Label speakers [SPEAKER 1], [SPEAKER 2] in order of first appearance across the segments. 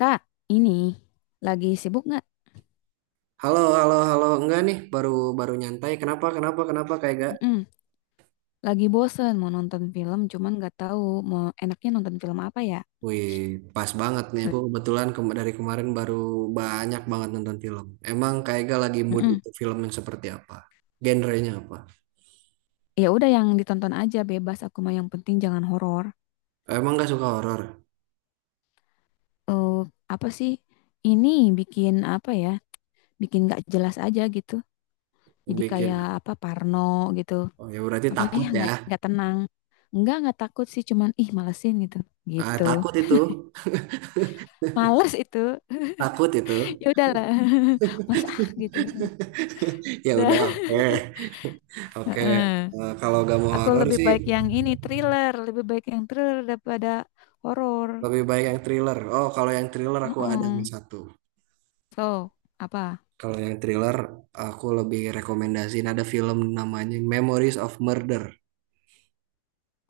[SPEAKER 1] Kak, ini lagi sibuk nggak?
[SPEAKER 2] Halo, halo, halo. Enggak nih, baru baru nyantai. Kenapa, kenapa, kenapa kayak gak?
[SPEAKER 1] Mm-mm. Lagi bosen mau nonton film, cuman nggak tahu mau enaknya nonton film apa ya.
[SPEAKER 2] Wih, pas banget nih. Aku kebetulan dari kemarin baru banyak banget nonton film. Emang kayak gak lagi mood
[SPEAKER 1] Mm-mm.
[SPEAKER 2] untuk film yang seperti apa? Genrenya apa?
[SPEAKER 1] Ya udah yang ditonton aja bebas. Aku mah yang penting jangan horor.
[SPEAKER 2] Emang gak suka horor?
[SPEAKER 1] Eh, apa sih? Ini bikin apa ya? Bikin nggak jelas aja gitu. Jadi
[SPEAKER 2] Bikin.
[SPEAKER 1] kayak apa Parno gitu.
[SPEAKER 2] Oh ya berarti
[SPEAKER 1] Apa
[SPEAKER 2] takut
[SPEAKER 1] ya
[SPEAKER 2] ya.
[SPEAKER 1] nggak tenang. Enggak, nggak takut sih, cuman ih malesin gitu.
[SPEAKER 2] Ah,
[SPEAKER 1] Gitu.
[SPEAKER 2] takut itu.
[SPEAKER 1] Males itu.
[SPEAKER 2] Takut itu.
[SPEAKER 1] Ya udahlah. Mas ah gitu.
[SPEAKER 2] Ya
[SPEAKER 1] Udah.
[SPEAKER 2] udah, oke. Oke.
[SPEAKER 1] Heeh.
[SPEAKER 2] Eh, kalau gak mau
[SPEAKER 1] Aku
[SPEAKER 2] horor
[SPEAKER 1] lebih
[SPEAKER 2] sih
[SPEAKER 1] baik yang ini thriller, lebih baik yang thriller daripada horor.
[SPEAKER 2] lebih baik yang thriller. Oh, kalau yang thriller aku ada
[SPEAKER 1] Heeh.
[SPEAKER 2] nih satu.
[SPEAKER 1] So, apa?
[SPEAKER 2] Kalau yang thriller, aku lebih rekomendasiin ada film namanya Memories of Murder.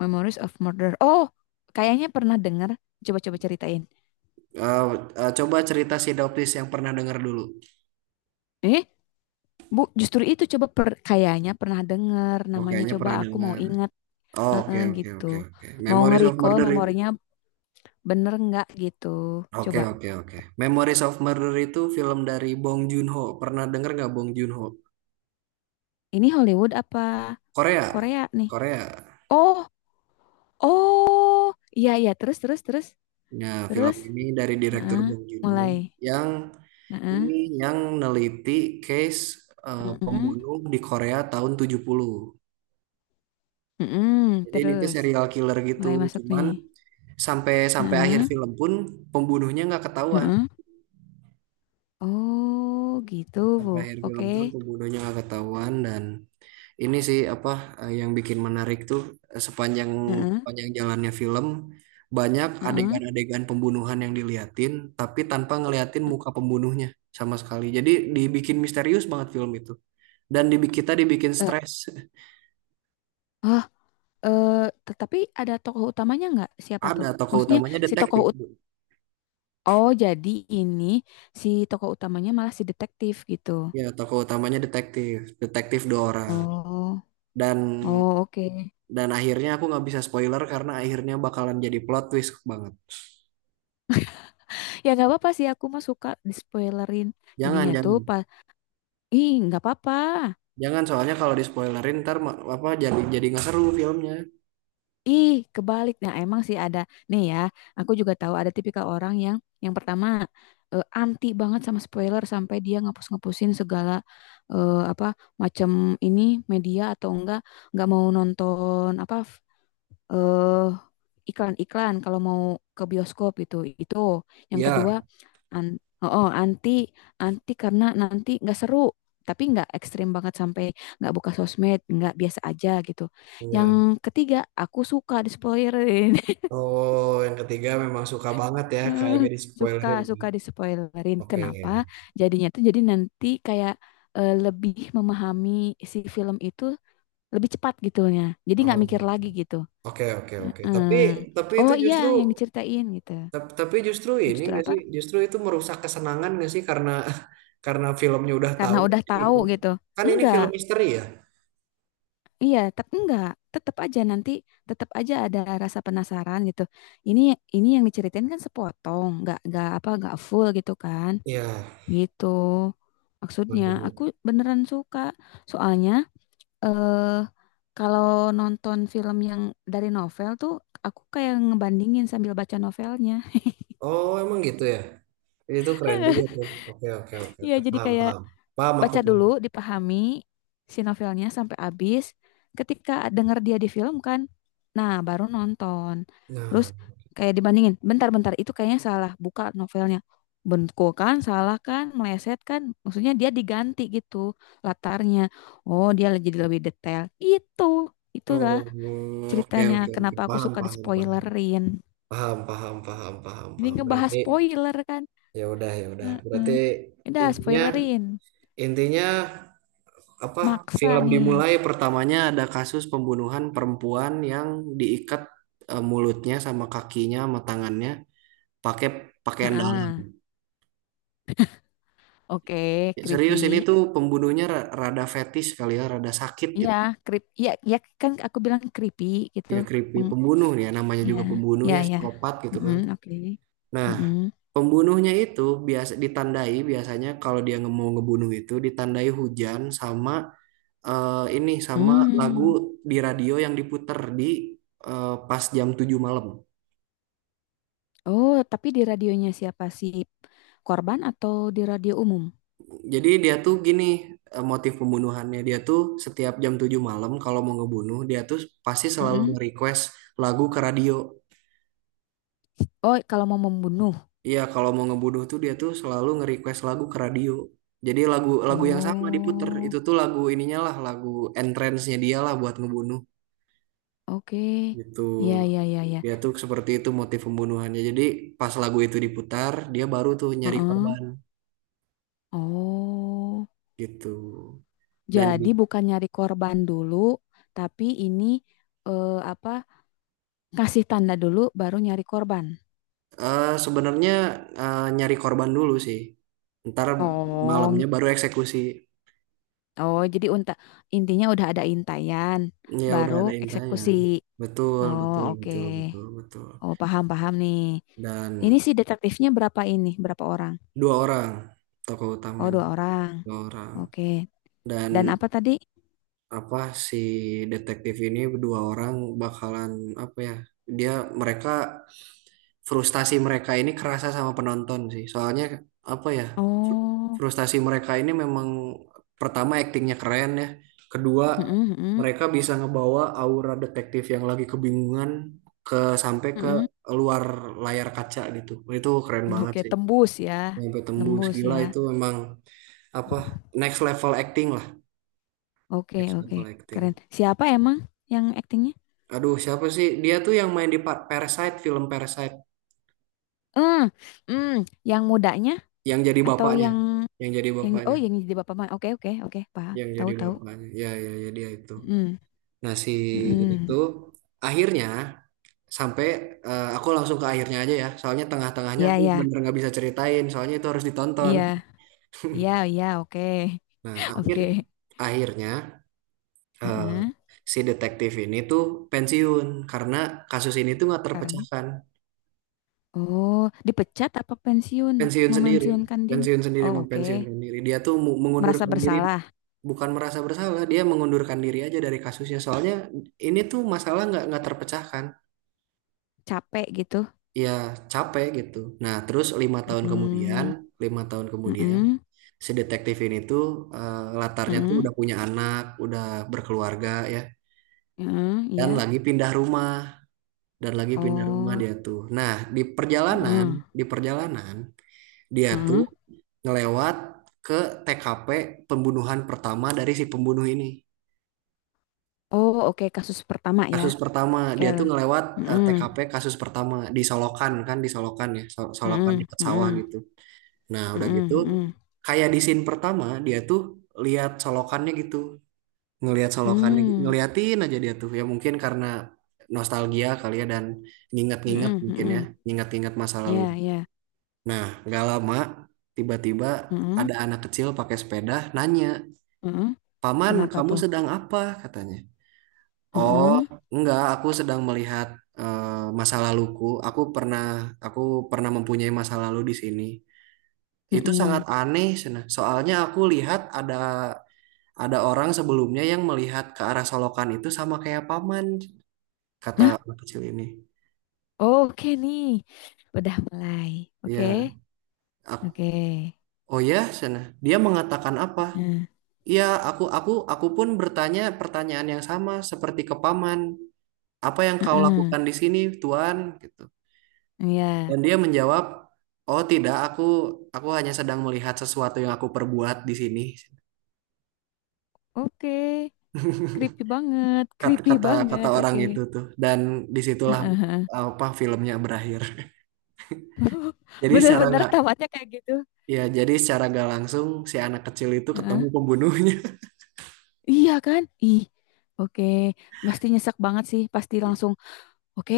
[SPEAKER 1] Memories of Murder. Oh, kayaknya pernah dengar. Coba-coba ceritain.
[SPEAKER 2] Eh, coba cerita sinopsis yang pernah dengar dulu.
[SPEAKER 1] Eh, Bu, justru itu kayaknya pernah dengar
[SPEAKER 2] Oh,
[SPEAKER 1] namanya
[SPEAKER 2] kayaknya
[SPEAKER 1] coba
[SPEAKER 2] pernah
[SPEAKER 1] aku mau
[SPEAKER 2] dengar.
[SPEAKER 1] ingat.
[SPEAKER 2] Oh, oke,
[SPEAKER 1] Heeh,
[SPEAKER 2] oke,
[SPEAKER 1] gitu.
[SPEAKER 2] oke, oke.
[SPEAKER 1] Mau
[SPEAKER 2] Memories of
[SPEAKER 1] nge-recall
[SPEAKER 2] Murder itu.
[SPEAKER 1] memorinya bener nggak gitu.
[SPEAKER 2] Oke,
[SPEAKER 1] Coba.
[SPEAKER 2] oke, oke. Memories of Murder itu film dari Bong Joon-ho. Pernah dengar nggak Bong Joon-ho?
[SPEAKER 1] Ini Hollywood apa
[SPEAKER 2] Korea.
[SPEAKER 1] Korea nih?
[SPEAKER 2] Korea.
[SPEAKER 1] Oh, oh. Iya, iya, terus terus terus.
[SPEAKER 2] Nah, film
[SPEAKER 1] Terus.
[SPEAKER 2] ini dari direktur
[SPEAKER 1] Heeh,
[SPEAKER 2] Bong Joon-ho
[SPEAKER 1] mulai.
[SPEAKER 2] yang
[SPEAKER 1] Heeh.
[SPEAKER 2] ini yang neliti case
[SPEAKER 1] Mhm,
[SPEAKER 2] pembunuh di Korea tahun 70.
[SPEAKER 1] mhm,
[SPEAKER 2] Jadi ini tuh
[SPEAKER 1] terus
[SPEAKER 2] serial killer gitu,
[SPEAKER 1] mulai masuk nih.
[SPEAKER 2] cuman sampai sampai akhir
[SPEAKER 1] Heeh,
[SPEAKER 2] film pun pembunuhnya nggak ketahuan.
[SPEAKER 1] heeh. Oh, gitu.
[SPEAKER 2] Sampai akhir film
[SPEAKER 1] Oke.
[SPEAKER 2] pun pembunuhnya nggak ketahuan. Dan ini sih apa yang bikin menarik tuh sepanjang
[SPEAKER 1] Heeh,
[SPEAKER 2] sepanjang jalannya film banyak
[SPEAKER 1] heeh.
[SPEAKER 2] adegan-adegan pembunuhan yang diliatin tapi tanpa ngeliatin muka pembunuhnya sama sekali. Jadi dibikin misterius banget film itu. Dan dibikin kita dibikin
[SPEAKER 1] Eh,
[SPEAKER 2] stres.
[SPEAKER 1] ah, eh, tetapi ada tokoh utamanya nggak? Siapa
[SPEAKER 2] Ada
[SPEAKER 1] tuh?
[SPEAKER 2] tokoh
[SPEAKER 1] Maksudnya
[SPEAKER 2] utamanya
[SPEAKER 1] si tokoh
[SPEAKER 2] detektif.
[SPEAKER 1] ut
[SPEAKER 2] Bu.
[SPEAKER 1] Oh, jadi ini si tokoh utamanya malah si detektif gitu.
[SPEAKER 2] Ya, tokoh utamanya detektif. Detektif dua orang.
[SPEAKER 1] Oh,
[SPEAKER 2] dan
[SPEAKER 1] oh oke.
[SPEAKER 2] dan akhirnya aku nggak bisa spoiler karena akhirnya bakalan jadi plot twist banget.
[SPEAKER 1] Ya nggak apa-apa sih aku mah suka di spoilerin.
[SPEAKER 2] Jangan,
[SPEAKER 1] Jadinya tuh
[SPEAKER 2] jangan.
[SPEAKER 1] pas, ih nggak apa-apa.
[SPEAKER 2] Jangan soalnya kalau di spoilerin ntar apa jadi nggak seru filmnya.
[SPEAKER 1] Ih, kebalik. Nah, emang sih ada. Nih ya, aku juga tahu ada tipikal orang yang pertama anti banget sama spoiler sampai dia ngapus-ngapusin segala apa macam ini media atau enggak mau nonton apa eh iklan-iklan kalau mau ke bioskop gitu. Itu yang kedua
[SPEAKER 2] Iya.
[SPEAKER 1] an oh, oh, anti anti karena nanti nggak seru, tapi nggak ekstrim banget sampai nggak buka sosmed, nggak biasa aja gitu. Yang
[SPEAKER 2] Iya.
[SPEAKER 1] ketiga, aku suka dispoilerin.
[SPEAKER 2] Oh, yang ketiga memang suka banget ya kayak gak di
[SPEAKER 1] Suka
[SPEAKER 2] spoilerin.
[SPEAKER 1] suka dispoilerin.
[SPEAKER 2] Oke.
[SPEAKER 1] Kenapa? Jadinya tuh jadi nanti kayak lebih memahami si film itu lebih cepat gitunya. Jadi nggak mikir
[SPEAKER 2] Oh,
[SPEAKER 1] lagi gitu.
[SPEAKER 2] oke oke oke.
[SPEAKER 1] Heeh.
[SPEAKER 2] Tapi itu
[SPEAKER 1] Oh iya,
[SPEAKER 2] justru
[SPEAKER 1] yang diceritain gitu.
[SPEAKER 2] tapi justru ini
[SPEAKER 1] Justru
[SPEAKER 2] nggak
[SPEAKER 1] apa?
[SPEAKER 2] sih? Justru itu merusak kesenangan nggak sih karena karena filmnya udah
[SPEAKER 1] Karena
[SPEAKER 2] tahu
[SPEAKER 1] udah tahu
[SPEAKER 2] gitu.
[SPEAKER 1] gitu.
[SPEAKER 2] Kan ini
[SPEAKER 1] Enggak.
[SPEAKER 2] film misteri ya?
[SPEAKER 1] Iya, tetap enggak. Tetap aja nanti tetap aja ada rasa penasaran gitu. Ini ini yang diceritain kan sepotong, enggak apa enggak full gitu kan.
[SPEAKER 2] Iya.
[SPEAKER 1] Gitu.
[SPEAKER 2] Oh,
[SPEAKER 1] Maksudnya
[SPEAKER 2] jadi
[SPEAKER 1] aku beneran suka. Soalnya eh kalau nonton film yang dari novel tuh aku kayak ngebandingin sambil baca novelnya.
[SPEAKER 2] Oh, emang gitu ya? Itu keren juga tuh. Oke, oke, oke,
[SPEAKER 1] Iya,
[SPEAKER 2] oke.
[SPEAKER 1] jadi
[SPEAKER 2] Paham,
[SPEAKER 1] kayak
[SPEAKER 2] paham. Paham, aku
[SPEAKER 1] baca
[SPEAKER 2] paham.
[SPEAKER 1] dulu, dipahami si novelnya sampai habis. Ketika denger dia di film kan, nah baru nonton. Terus
[SPEAKER 2] Nah,
[SPEAKER 1] kayak dibandingin, bentar-bentar itu kayaknya salah, buka novelnya. Bentuk kan, salah kan, meleset kan. Maksudnya dia diganti gitu latarnya. Oh, dia jadi lebih detail. Itulah
[SPEAKER 2] oh, oke,
[SPEAKER 1] ceritanya
[SPEAKER 2] oke, oke.
[SPEAKER 1] kenapa aku
[SPEAKER 2] Paham,
[SPEAKER 1] suka di
[SPEAKER 2] paham, paham.
[SPEAKER 1] spoilerin.
[SPEAKER 2] Paham, paham, paham, paham,
[SPEAKER 1] Ini
[SPEAKER 2] paham.
[SPEAKER 1] ngebahas
[SPEAKER 2] Berarti
[SPEAKER 1] spoiler kan.
[SPEAKER 2] ya udah, ya udah. Berarti
[SPEAKER 1] Heeh. Udah
[SPEAKER 2] intinya
[SPEAKER 1] spoilerin,
[SPEAKER 2] intinya apa?
[SPEAKER 1] maksa
[SPEAKER 2] Film
[SPEAKER 1] nih.
[SPEAKER 2] dimulai pertamanya ada kasus pembunuhan perempuan yang diikat mulutnya sama kakinya sama tangannya pakai pakaian dalam.
[SPEAKER 1] Heeh. Oke,
[SPEAKER 2] Serius ini
[SPEAKER 1] creepy.
[SPEAKER 2] tuh pembunuhnya rada fetis kali ya, rada sakit
[SPEAKER 1] Iya,
[SPEAKER 2] gitu.
[SPEAKER 1] creep. Iya, ya kan aku bilang creepy gitu.
[SPEAKER 2] Ya creepy
[SPEAKER 1] Meng-
[SPEAKER 2] pembunuh ya namanya
[SPEAKER 1] ya,
[SPEAKER 2] juga pembunuh
[SPEAKER 1] ya,
[SPEAKER 2] ya
[SPEAKER 1] ya.
[SPEAKER 2] psikopat gitu
[SPEAKER 1] Mm,
[SPEAKER 2] kan.
[SPEAKER 1] oke.
[SPEAKER 2] Nah,
[SPEAKER 1] Mm-mm.
[SPEAKER 2] pembunuhnya itu biasa ditandai biasanya kalau dia mau ngebunuh itu ditandai hujan sama ini sama lagu
[SPEAKER 1] Hmm.
[SPEAKER 2] di radio yang diputer pas jam 7 malam.
[SPEAKER 1] Oh, tapi di radionya siapa sih? Korban atau di radio umum?
[SPEAKER 2] Jadi dia tuh gini motif pembunuhannya dia tuh setiap jam 7 malam kalau mau ngebunuh dia tuh pasti selalu
[SPEAKER 1] Mm-mm.
[SPEAKER 2] nge-request lagu ke radio.
[SPEAKER 1] Oh, kalau mau membunuh.
[SPEAKER 2] Iya, kalau mau ngebunuh tuh dia tuh selalu nge-request lagu ke radio. Jadi lagu lagu yang sama diputer. Itu
[SPEAKER 1] Oh,
[SPEAKER 2] tuh lagu ininya lah, lagu entrance-nya dia lah buat ngebunuh
[SPEAKER 1] oke.
[SPEAKER 2] gitu.
[SPEAKER 1] Ya, ya, ya, ya.
[SPEAKER 2] Dia tuh seperti itu motif pembunuhannya. Jadi pas lagu itu diputar, dia baru tuh nyari
[SPEAKER 1] Heeh.
[SPEAKER 2] korban
[SPEAKER 1] Oh.
[SPEAKER 2] gitu. Dan
[SPEAKER 1] Jadi bukan nyari korban dulu, tapi ini apa? Kasih tanda dulu, baru nyari korban.
[SPEAKER 2] sebenarnya nyari korban dulu sih. Ntar
[SPEAKER 1] Oh,
[SPEAKER 2] malamnya baru eksekusi.
[SPEAKER 1] jadi intinya udah ada intayan,
[SPEAKER 2] Ya udah
[SPEAKER 1] baru
[SPEAKER 2] ada intinya.
[SPEAKER 1] eksekusi.
[SPEAKER 2] Betul,
[SPEAKER 1] Oh,
[SPEAKER 2] betul,
[SPEAKER 1] oke.
[SPEAKER 2] betul, betul, betul.
[SPEAKER 1] Oh, paham paham nih.
[SPEAKER 2] Dan
[SPEAKER 1] Ini si detektifnya berapa ini? Berapa orang?
[SPEAKER 2] dua orang, tokoh
[SPEAKER 1] Oh,
[SPEAKER 2] utamanya
[SPEAKER 1] dua orang.
[SPEAKER 2] dua orang.
[SPEAKER 1] Oke.
[SPEAKER 2] Dan
[SPEAKER 1] Dan apa tadi?
[SPEAKER 2] apa, si detektif ini dua orang bakalan apa ya, dia mereka frustasi. Mereka ini kerasa sama penonton sih soalnya apa ya, fr-
[SPEAKER 1] Oh,
[SPEAKER 2] frustasi mereka ini memang. Pertama aktingnya keren ya, kedua
[SPEAKER 1] mm-mm, mm-mm,
[SPEAKER 2] mereka bisa ngebawa aura detektif yang lagi kebingungan ke sampai ke
[SPEAKER 1] mm-mm.
[SPEAKER 2] luar layar kaca gitu, itu keren banget
[SPEAKER 1] Oke,
[SPEAKER 2] sih.
[SPEAKER 1] tembus ya.
[SPEAKER 2] Sampai tembus
[SPEAKER 1] Nembus
[SPEAKER 2] gila
[SPEAKER 1] ya.
[SPEAKER 2] itu memang apa, next level acting lah,
[SPEAKER 1] Oke,
[SPEAKER 2] next
[SPEAKER 1] oke.
[SPEAKER 2] level
[SPEAKER 1] Keren.
[SPEAKER 2] acting.
[SPEAKER 1] Siapa emang yang aktingnya?
[SPEAKER 2] Aduh siapa sih dia tuh yang main di Parasite, film Parasite
[SPEAKER 1] Hmm, hmm, yang mudanya
[SPEAKER 2] yang jadi
[SPEAKER 1] atau
[SPEAKER 2] bapaknya
[SPEAKER 1] yang
[SPEAKER 2] yang jadi
[SPEAKER 1] yang oh
[SPEAKER 2] bapaknya
[SPEAKER 1] yang jadi bapak mah. Oke, oke, oke. Paham. Tahu, tahu.
[SPEAKER 2] ya ya ya dia itu.
[SPEAKER 1] Mhm,
[SPEAKER 2] Nah si ini tuh
[SPEAKER 1] mhm.
[SPEAKER 2] akhirnya sampai aku langsung ke akhirnya aja ya soalnya tengah-tengahnya
[SPEAKER 1] Iya
[SPEAKER 2] aku
[SPEAKER 1] iya.
[SPEAKER 2] bener nggak bisa ceritain soalnya itu harus ditonton.
[SPEAKER 1] Iya. Iya iya, oke.
[SPEAKER 2] Nah
[SPEAKER 1] Oke.
[SPEAKER 2] akhirnya eh,
[SPEAKER 1] Heeh.
[SPEAKER 2] si detektif ini tuh pensiun karena kasus ini tuh nggak
[SPEAKER 1] Karena
[SPEAKER 2] terpecahkan.
[SPEAKER 1] oh, dipecat apa pensiun?
[SPEAKER 2] Pensiun sendiri,
[SPEAKER 1] Memensiunkan Din.
[SPEAKER 2] pensiun sendiri mau
[SPEAKER 1] Oh,
[SPEAKER 2] pensiun
[SPEAKER 1] oke.
[SPEAKER 2] sendiri dia tuh
[SPEAKER 1] Merasa
[SPEAKER 2] mengundurkan diri.
[SPEAKER 1] bersalah,
[SPEAKER 2] Bukan merasa bersalah, dia mengundurkan diri aja dari kasusnya soalnya ini tuh masalah nggak terpecahkan
[SPEAKER 1] capek gitu.
[SPEAKER 2] ya, capek gitu. Nah terus 5 tahun kemudian,
[SPEAKER 1] Hmm.
[SPEAKER 2] 5 tahun kemudian
[SPEAKER 1] Heeh.
[SPEAKER 2] si detektif ini tuh latarnya tuh
[SPEAKER 1] Heeh.
[SPEAKER 2] udah punya anak udah berkeluarga ya,
[SPEAKER 1] Heeh,
[SPEAKER 2] dan
[SPEAKER 1] iya.
[SPEAKER 2] lagi pindah rumah, dan lagi pindah rumah
[SPEAKER 1] Oh.
[SPEAKER 2] dia tuh. Nah di perjalanan,
[SPEAKER 1] Heeh.
[SPEAKER 2] di perjalanan dia tuh
[SPEAKER 1] Heeh.
[SPEAKER 2] ngelewat ke TKP pembunuhan pertama dari si pembunuh ini.
[SPEAKER 1] Oh, oke. Kasus pertama ya.
[SPEAKER 2] Kasus pertama, dia
[SPEAKER 1] Kel.
[SPEAKER 2] tuh ngelewat
[SPEAKER 1] Heeh.
[SPEAKER 2] TKP kasus pertama di Solokan kan, di Solokan ya, Solokan
[SPEAKER 1] Heeh.
[SPEAKER 2] dekat sawah
[SPEAKER 1] Heeh.
[SPEAKER 2] gitu. Nah, udah
[SPEAKER 1] Heeh.
[SPEAKER 2] gitu
[SPEAKER 1] Heeh.
[SPEAKER 2] kayak di scene pertama dia tuh lihat Solokannya gitu, ngelihat Solokannya,
[SPEAKER 1] Hmm.
[SPEAKER 2] ngeliatin aja dia tuh. Ya mungkin karena nostalgia kali ya, dan nginget-nginget
[SPEAKER 1] Heeh.
[SPEAKER 2] mungkin ya,
[SPEAKER 1] Heeh.
[SPEAKER 2] nginget-nginget masa lalu.
[SPEAKER 1] Iya, iya.
[SPEAKER 2] Nah, nggak lama tiba-tiba
[SPEAKER 1] Heeh.
[SPEAKER 2] ada anak kecil pakai sepeda nanya,
[SPEAKER 1] Heeh.
[SPEAKER 2] "Paman,
[SPEAKER 1] Kenapa
[SPEAKER 2] kamu
[SPEAKER 1] tuh?
[SPEAKER 2] sedang apa?" katanya. "Oh,
[SPEAKER 1] Mhm,
[SPEAKER 2] enggak, aku sedang melihat masa laluku. Aku pernah mempunyai masa lalu di sini. Itu sangat
[SPEAKER 1] mhm.
[SPEAKER 2] aneh, Sena. Soalnya aku lihat ada orang sebelumnya yang melihat ke arah solokan itu sama kayak paman," kata
[SPEAKER 1] Nah,
[SPEAKER 2] anak kecil ini.
[SPEAKER 1] oke nih. Udah mulai. Oke.
[SPEAKER 2] Iya. Ak-
[SPEAKER 1] Oke.
[SPEAKER 2] Oh ya, Sena. Dia mengatakan apa?
[SPEAKER 1] Heeh,
[SPEAKER 2] Iya, aku pun bertanya pertanyaan yang sama seperti ke paman. "Apa yang kau
[SPEAKER 1] heeh.
[SPEAKER 2] lakukan di sini, Tuan?" gitu.
[SPEAKER 1] Iya.
[SPEAKER 2] Dan dia menjawab, "Oh tidak, aku hanya sedang melihat sesuatu yang aku perbuat di sini."
[SPEAKER 1] Oke. Creepy banget,
[SPEAKER 2] Kata
[SPEAKER 1] creepy
[SPEAKER 2] kata kata
[SPEAKER 1] banget.
[SPEAKER 2] orang itu
[SPEAKER 1] Oke.
[SPEAKER 2] tuh. Dan disitulah
[SPEAKER 1] Heeh, heeh.
[SPEAKER 2] apa filmnya berakhir. Jadi secara
[SPEAKER 1] Bener-bener
[SPEAKER 2] nggak
[SPEAKER 1] tamatnya kayak gitu.
[SPEAKER 2] jadi secara nggak langsung si anak kecil itu ketemu
[SPEAKER 1] Heeh.
[SPEAKER 2] pembunuhnya.
[SPEAKER 1] Iya kan? Ih. Oke. Pasti nyesek banget sih, pasti langsung. Oke,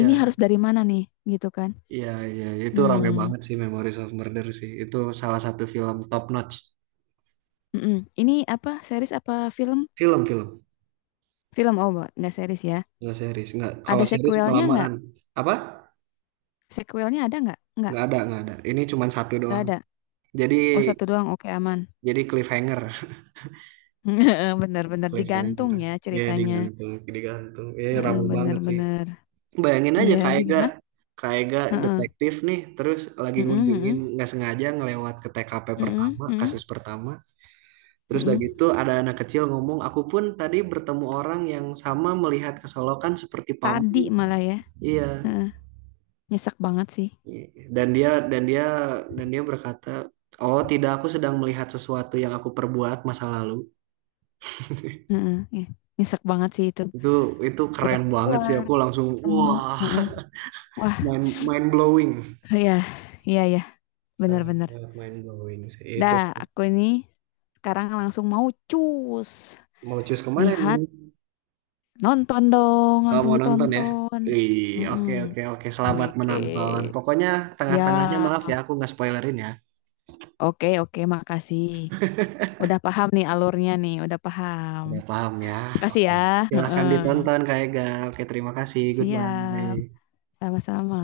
[SPEAKER 1] ini harus dari mana nih gitu kan.
[SPEAKER 2] iya, iya. Itu rame
[SPEAKER 1] Hmm.
[SPEAKER 2] banget sih Memories of Murder sih. Itu salah satu film top notch.
[SPEAKER 1] Mm-mm. Ini apa? Series apa film?
[SPEAKER 2] Film, film.
[SPEAKER 1] Film oh, nggak series ya.
[SPEAKER 2] Nggak series. Nggak, kalau
[SPEAKER 1] Ada
[SPEAKER 2] series
[SPEAKER 1] sequelnya nggak?
[SPEAKER 2] kelamaan. Apa?
[SPEAKER 1] Sequelnya ada nggak?
[SPEAKER 2] Nggak ada, nggak ada. Ini cuma satu
[SPEAKER 1] Nggak
[SPEAKER 2] doang.
[SPEAKER 1] ada.
[SPEAKER 2] Jadi,
[SPEAKER 1] Oh satu doang, oke aman.
[SPEAKER 2] jadi cliffhanger.
[SPEAKER 1] Bener-bener digantung
[SPEAKER 2] Cliffhanger.
[SPEAKER 1] ya
[SPEAKER 2] Ya
[SPEAKER 1] ceritanya.
[SPEAKER 2] digantung, digantung. Ini
[SPEAKER 1] Heeh,
[SPEAKER 2] rame banget sih.
[SPEAKER 1] bener-bener.
[SPEAKER 2] Bayangin aja
[SPEAKER 1] Iya,
[SPEAKER 2] Kak Ega,
[SPEAKER 1] Hah?
[SPEAKER 2] Kak Ega
[SPEAKER 1] Heeh.
[SPEAKER 2] detektif nih, terus lagi
[SPEAKER 1] Mm-mm,
[SPEAKER 2] ngunjungin
[SPEAKER 1] mm-mm,
[SPEAKER 2] nggak sengaja ngelewat ke TKP
[SPEAKER 1] mm-mm,
[SPEAKER 2] pertama,
[SPEAKER 1] mm-mm,
[SPEAKER 2] kasus pertama. Terus udah
[SPEAKER 1] mm-mm.
[SPEAKER 2] gitu ada anak kecil ngomong, "Aku pun tadi bertemu orang yang sama melihat kesolokan seperti
[SPEAKER 1] Tadi
[SPEAKER 2] paman."
[SPEAKER 1] malah ya.
[SPEAKER 2] Iya.
[SPEAKER 1] Heeh. Nyesek banget sih.
[SPEAKER 2] Dan dia dan dia dan dia berkata, "Oh tidak aku sedang melihat sesuatu yang aku perbuat masa lalu."
[SPEAKER 1] Heeh, ya. Nyesek banget sih itu.
[SPEAKER 2] Itu itu
[SPEAKER 1] Udah
[SPEAKER 2] keren banget sih.
[SPEAKER 1] keluar,
[SPEAKER 2] Aku langsung
[SPEAKER 1] ketemu.
[SPEAKER 2] wah,
[SPEAKER 1] Heeh. Wah,
[SPEAKER 2] mind blowing.
[SPEAKER 1] iya, iya, iya.
[SPEAKER 2] Sangat,
[SPEAKER 1] Bener-bener.
[SPEAKER 2] sangat mind blowing sih. Itu
[SPEAKER 1] Dah, aku ini sekarang langsung mau cus.
[SPEAKER 2] mau cus kemana
[SPEAKER 1] Lihat
[SPEAKER 2] nih?
[SPEAKER 1] Nonton dong,
[SPEAKER 2] Oh,
[SPEAKER 1] langsung
[SPEAKER 2] mau nonton ya?
[SPEAKER 1] ditonton.
[SPEAKER 2] Ih, oke
[SPEAKER 1] Mm-mm.
[SPEAKER 2] oke oke. Selamat
[SPEAKER 1] Oke,
[SPEAKER 2] menonton. Pokoknya tengah-tengahnya
[SPEAKER 1] siap.
[SPEAKER 2] maaf ya, aku nggak spoilerin ya.
[SPEAKER 1] Oke, oke, makasih. Udah paham nih alurnya nih, udah paham.
[SPEAKER 2] Udah paham ya?
[SPEAKER 1] Makasih
[SPEAKER 2] Oke.
[SPEAKER 1] ya.
[SPEAKER 2] Silahkan
[SPEAKER 1] Heeh.
[SPEAKER 2] ditonton Kak Ega. Oke, terima kasih.
[SPEAKER 1] Siap,
[SPEAKER 2] Goodbye.
[SPEAKER 1] sama-sama.